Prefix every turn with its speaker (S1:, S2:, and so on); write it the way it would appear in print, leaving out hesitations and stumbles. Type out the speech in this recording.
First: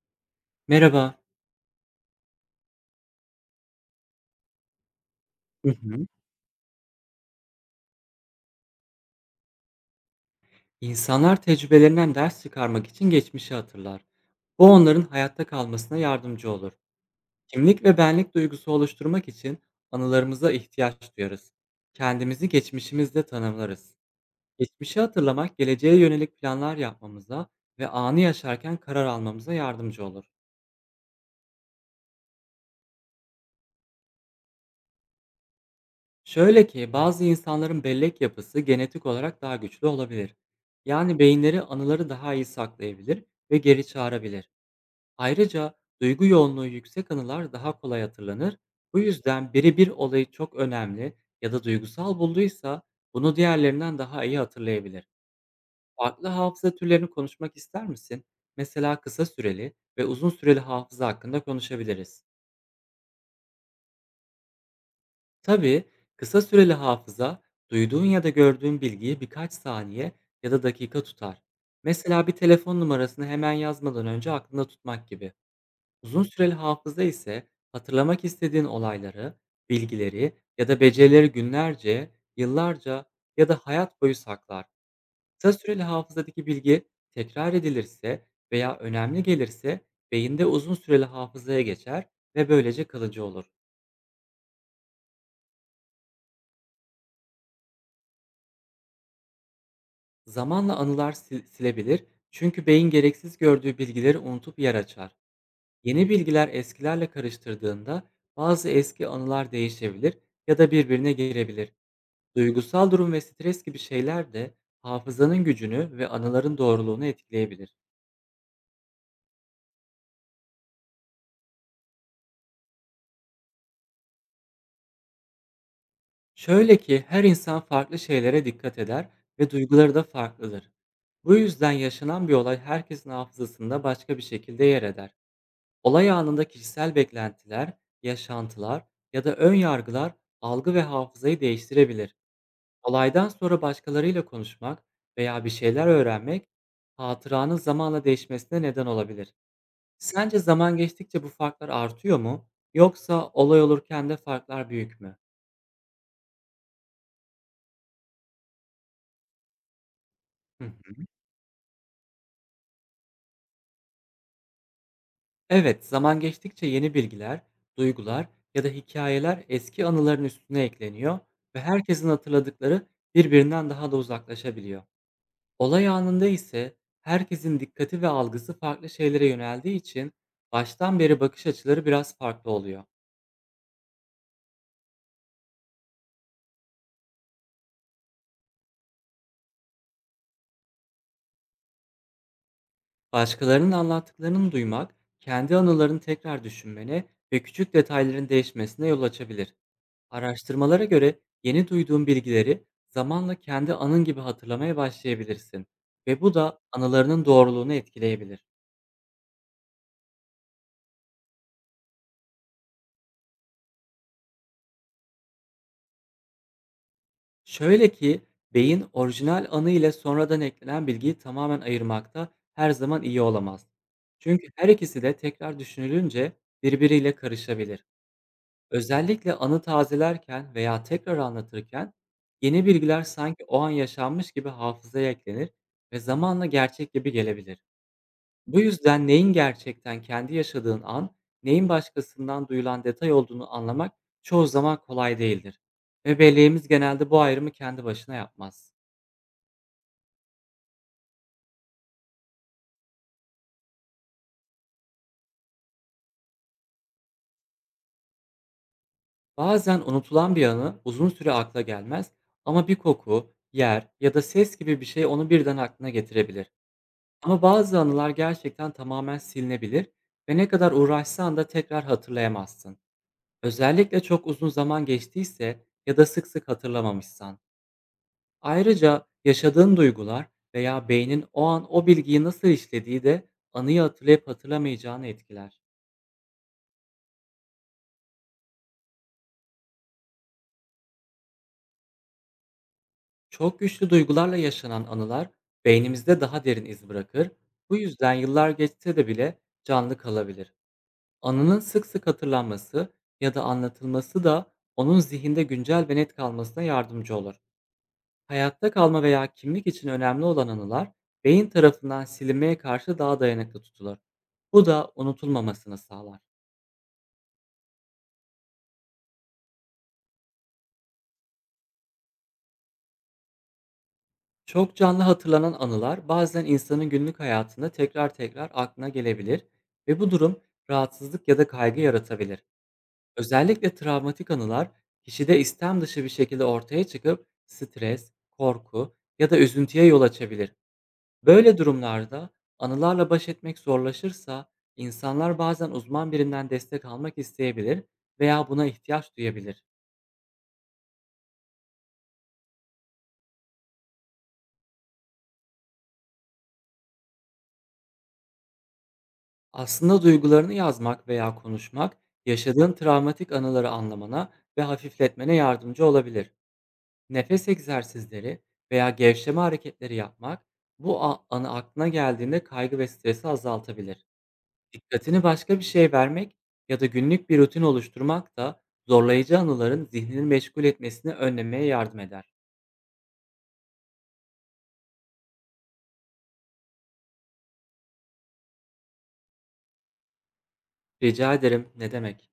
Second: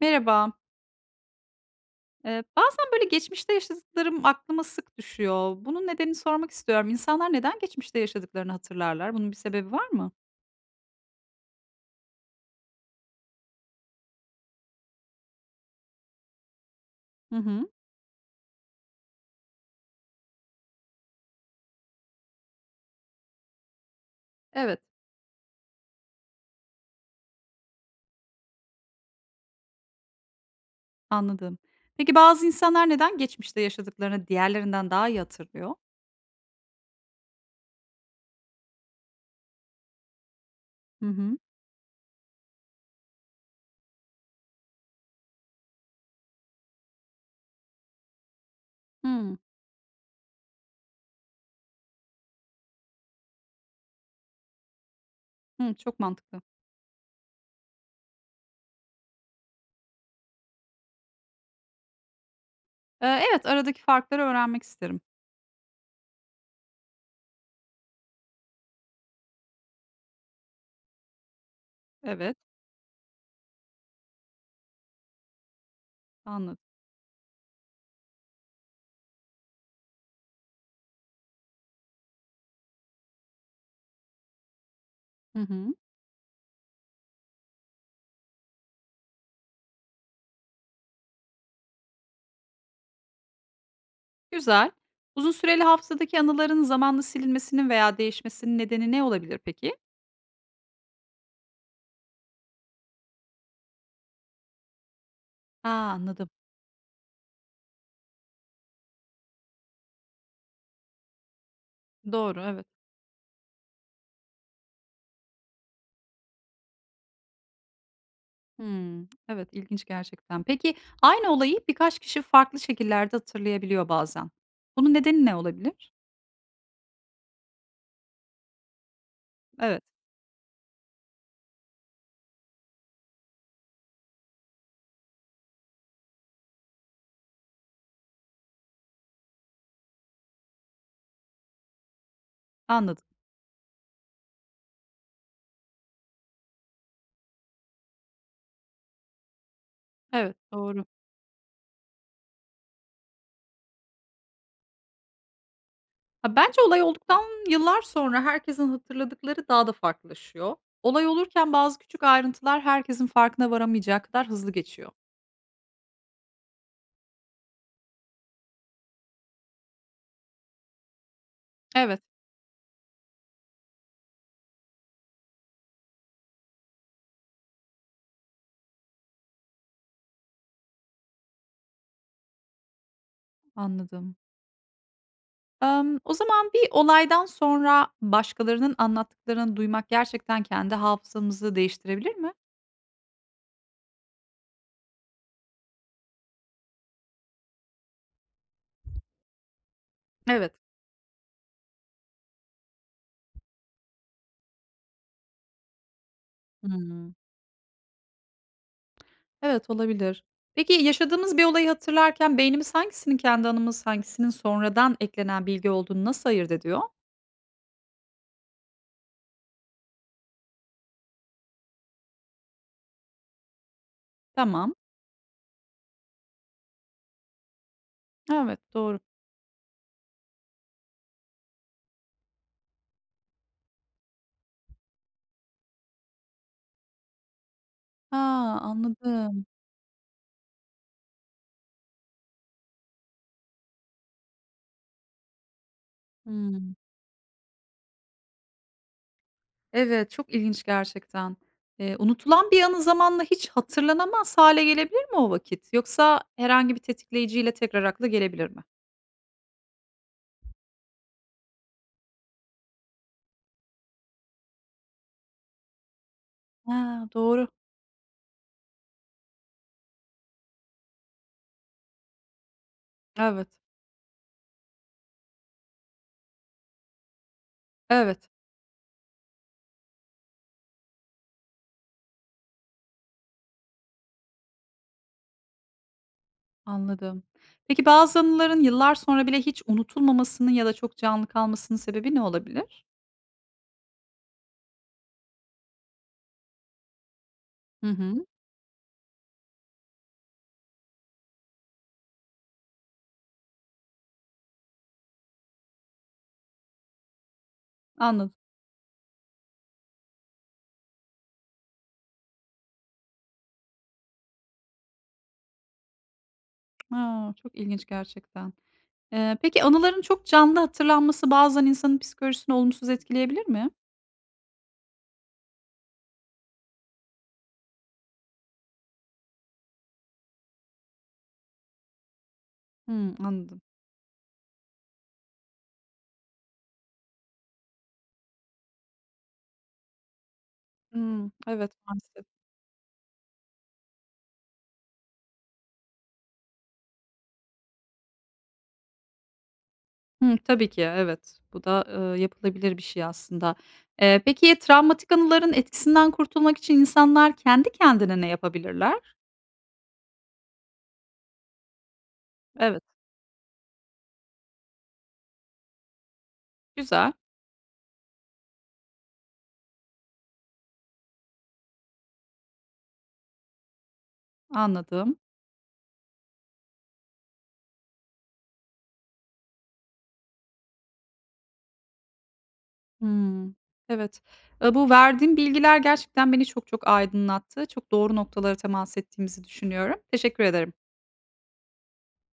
S1: Merhaba.
S2: Merhaba.
S1: Bazen böyle geçmişte yaşadıklarım aklıma sık düşüyor.
S2: Hı
S1: Bunun
S2: hı.
S1: nedenini sormak istiyorum. İnsanlar neden geçmişte yaşadıklarını hatırlarlar? Bunun bir sebebi var mı?
S2: İnsanlar tecrübelerinden ders çıkarmak için geçmişi hatırlar. Bu onların hayatta kalmasına yardımcı olur.
S1: Hı hı.
S2: Kimlik ve benlik duygusu oluşturmak için anılarımıza ihtiyaç duyarız. Kendimizi geçmişimizde tanımlarız.
S1: Evet,
S2: Geçmişi hatırlamak geleceğe yönelik planlar yapmamıza ve anı yaşarken karar almamıza yardımcı olur.
S1: anladım. Peki bazı insanlar neden geçmişte yaşadıklarını diğerlerinden daha iyi hatırlıyor?
S2: Şöyle ki bazı insanların bellek yapısı genetik olarak daha güçlü olabilir.
S1: Hı
S2: Yani
S1: hı.
S2: beyinleri anıları daha iyi saklayabilir ve geri çağırabilir. Ayrıca duygu yoğunluğu yüksek anılar daha kolay hatırlanır. Bu
S1: Hı,
S2: yüzden biri bir olayı çok önemli ya da duygusal bulduysa bunu diğerlerinden daha iyi hatırlayabilir.
S1: hı, çok
S2: Farklı
S1: mantıklı.
S2: hafıza türlerini konuşmak ister misin? Mesela kısa süreli ve uzun süreli hafıza hakkında konuşabiliriz.
S1: Evet, aradaki farkları öğrenmek isterim.
S2: Tabii, kısa süreli hafıza duyduğun ya da gördüğün bilgiyi birkaç saniye ya da dakika tutar. Mesela bir
S1: Evet,
S2: telefon numarasını hemen yazmadan önce aklında tutmak gibi. Uzun süreli
S1: anladım.
S2: hafıza ise hatırlamak istediğin olayları, bilgileri ya da becerileri günlerce, yıllarca ya da hayat boyu saklar.
S1: Hı
S2: Kısa
S1: hı.
S2: süreli hafızadaki bilgi tekrar edilirse veya önemli gelirse beyinde uzun süreli hafızaya geçer ve böylece kalıcı olur.
S1: Güzel. Uzun süreli hafızadaki anıların zamanla silinmesinin veya değişmesinin nedeni ne olabilir peki?
S2: Zamanla anılar silebilir, çünkü beyin gereksiz gördüğü bilgileri unutup yer açar.
S1: Aa,
S2: Yeni
S1: anladım.
S2: bilgiler eskilerle karıştırdığında bazı eski anılar değişebilir ya da birbirine girebilir.
S1: Doğru, evet.
S2: Duygusal durum ve stres gibi şeyler de hafızanın gücünü ve anıların doğruluğunu etkileyebilir.
S1: Hımm. Evet, ilginç gerçekten. Peki, aynı olayı birkaç kişi farklı şekillerde hatırlayabiliyor bazen. Bunun nedeni ne olabilir?
S2: Şöyle ki her insan farklı şeylere dikkat eder ve
S1: Evet,
S2: duyguları da farklıdır. Bu yüzden yaşanan bir olay herkesin hafızasında başka bir şekilde yer eder. Olay anında kişisel beklentiler, yaşantılar ya da ön yargılar algı ve hafızayı değiştirebilir.
S1: anladım.
S2: Olaydan sonra başkalarıyla konuşmak veya bir şeyler öğrenmek hatıranın zamanla değişmesine neden olabilir.
S1: Evet,
S2: Sence zaman
S1: doğru.
S2: geçtikçe bu farklar artıyor mu, yoksa olay olurken de farklar büyük mü?
S1: Ha, bence olay olduktan yıllar sonra herkesin hatırladıkları daha da farklılaşıyor.
S2: Hı hı.
S1: Olay olurken bazı küçük ayrıntılar herkesin farkına varamayacağı kadar hızlı geçiyor.
S2: Evet, zaman geçtikçe yeni bilgiler, duygular ya da hikayeler eski anıların üstüne ekleniyor ve
S1: Evet,
S2: herkesin hatırladıkları birbirinden daha da uzaklaşabiliyor. Olay anında ise herkesin dikkati ve algısı farklı şeylere yöneldiği için baştan beri bakış açıları biraz farklı oluyor.
S1: anladım. O zaman bir olaydan sonra başkalarının anlattıklarını duymak gerçekten kendi hafızamızı değiştirebilir mi?
S2: Başkalarının anlattıklarını duymak, kendi anılarını tekrar düşünmene ve küçük detayların değişmesine yol açabilir.
S1: Evet.
S2: Araştırmalara göre yeni duyduğun bilgileri zamanla kendi anın gibi hatırlamaya başlayabilirsin ve bu da
S1: Hımm.
S2: anılarının doğruluğunu etkileyebilir.
S1: Evet, olabilir. Peki, yaşadığımız bir olayı hatırlarken beynimiz hangisinin kendi anımız, hangisinin sonradan eklenen bilgi olduğunu nasıl ayırt ediyor?
S2: Şöyle ki beyin orijinal anı ile sonradan eklenen bilgiyi tamamen ayırmakta her zaman iyi olamaz. Çünkü her
S1: Tamam.
S2: ikisi de tekrar düşünülünce birbiriyle karışabilir.
S1: Evet, doğru.
S2: Özellikle anı tazelerken veya tekrar anlatırken yeni bilgiler sanki o an yaşanmış gibi hafızaya eklenir ve zamanla gerçek gibi gelebilir.
S1: Ha,
S2: Bu yüzden neyin
S1: anladım.
S2: gerçekten kendi yaşadığın an, neyin başkasından duyulan detay olduğunu anlamak çoğu zaman kolay değildir ve belleğimiz
S1: Hımm.
S2: genelde bu ayrımı kendi başına yapmaz.
S1: Evet, çok ilginç gerçekten. Unutulan bir anı zamanla hiç hatırlanamaz hâle gelebilir mi o vakit? Yoksa herhangi bir tetikleyiciyle tekrar akla gelebilir mi?
S2: Bazen unutulan bir anı uzun süre akla gelmez, ama bir koku, yer ya da ses gibi bir şey onu birden aklına getirebilir.
S1: Ha,
S2: Ama
S1: doğru.
S2: bazı anılar gerçekten tamamen silinebilir ve ne kadar uğraşsan da tekrar hatırlayamazsın.
S1: Evet,
S2: Özellikle çok uzun zaman geçtiyse ya da sık sık hatırlamamışsan.
S1: evet,
S2: Ayrıca yaşadığın duygular veya beynin o an o bilgiyi nasıl işlediği de anıyı hatırlayıp hatırlamayacağını etkiler.
S1: anladım. Peki, bazı anıların yıllar sonra bile hiç unutulmamasının ya da çok canlı kalmasının sebebi ne olabilir?
S2: Çok güçlü duygularla yaşanan anılar beynimizde daha derin iz bırakır. Bu
S1: Hı
S2: yüzden
S1: hı.
S2: yıllar geçse de bile canlı kalabilir. Anının sık sık hatırlanması ya da anlatılması da onun zihinde güncel ve net kalmasına yardımcı olur.
S1: Anladım.
S2: Hayatta kalma veya kimlik için önemli olan anılar beyin tarafından silinmeye karşı daha dayanıklı tutulur. Bu da unutulmamasını sağlar.
S1: A, çok ilginç gerçekten. Peki anıların çok canlı hatırlanması bazen insanın psikolojisini olumsuz etkileyebilir mi?
S2: Çok canlı hatırlanan anılar bazen insanın günlük hayatında tekrar tekrar aklına gelebilir ve bu durum rahatsızlık ya da kaygı yaratabilir.
S1: Hımm, anladım.
S2: Özellikle travmatik anılar kişide istem dışı bir şekilde ortaya çıkıp stres, korku ya da üzüntüye yol açabilir.
S1: Hımm,
S2: Böyle
S1: evet, maalesef.
S2: durumlarda anılarla baş etmek zorlaşırsa insanlar bazen uzman birinden destek almak isteyebilir veya buna ihtiyaç duyabilir.
S1: Hımm, tabii ki, evet. Bu da, yapılabilir bir şey aslında. Peki travmatik anıların etkisinden kurtulmak için insanlar kendi kendine ne yapabilirler?
S2: Aslında duygularını yazmak veya konuşmak, yaşadığın
S1: Evet,
S2: travmatik anıları anlamana ve hafifletmene yardımcı olabilir.
S1: güzel,
S2: Nefes egzersizleri veya gevşeme hareketleri yapmak, bu anı aklına geldiğinde kaygı ve stresi azaltabilir.
S1: anladım.
S2: Dikkatini başka bir şeye vermek ya da günlük bir rutin oluşturmak da zorlayıcı anıların zihnini meşgul etmesini önlemeye yardım eder.
S1: Hımm, evet. Bu verdiğim bilgiler gerçekten beni çok çok aydınlattı. Çok doğru noktalara temas ettiğimizi düşünüyorum. Teşekkür ederim.
S2: Rica ederim, ne demek?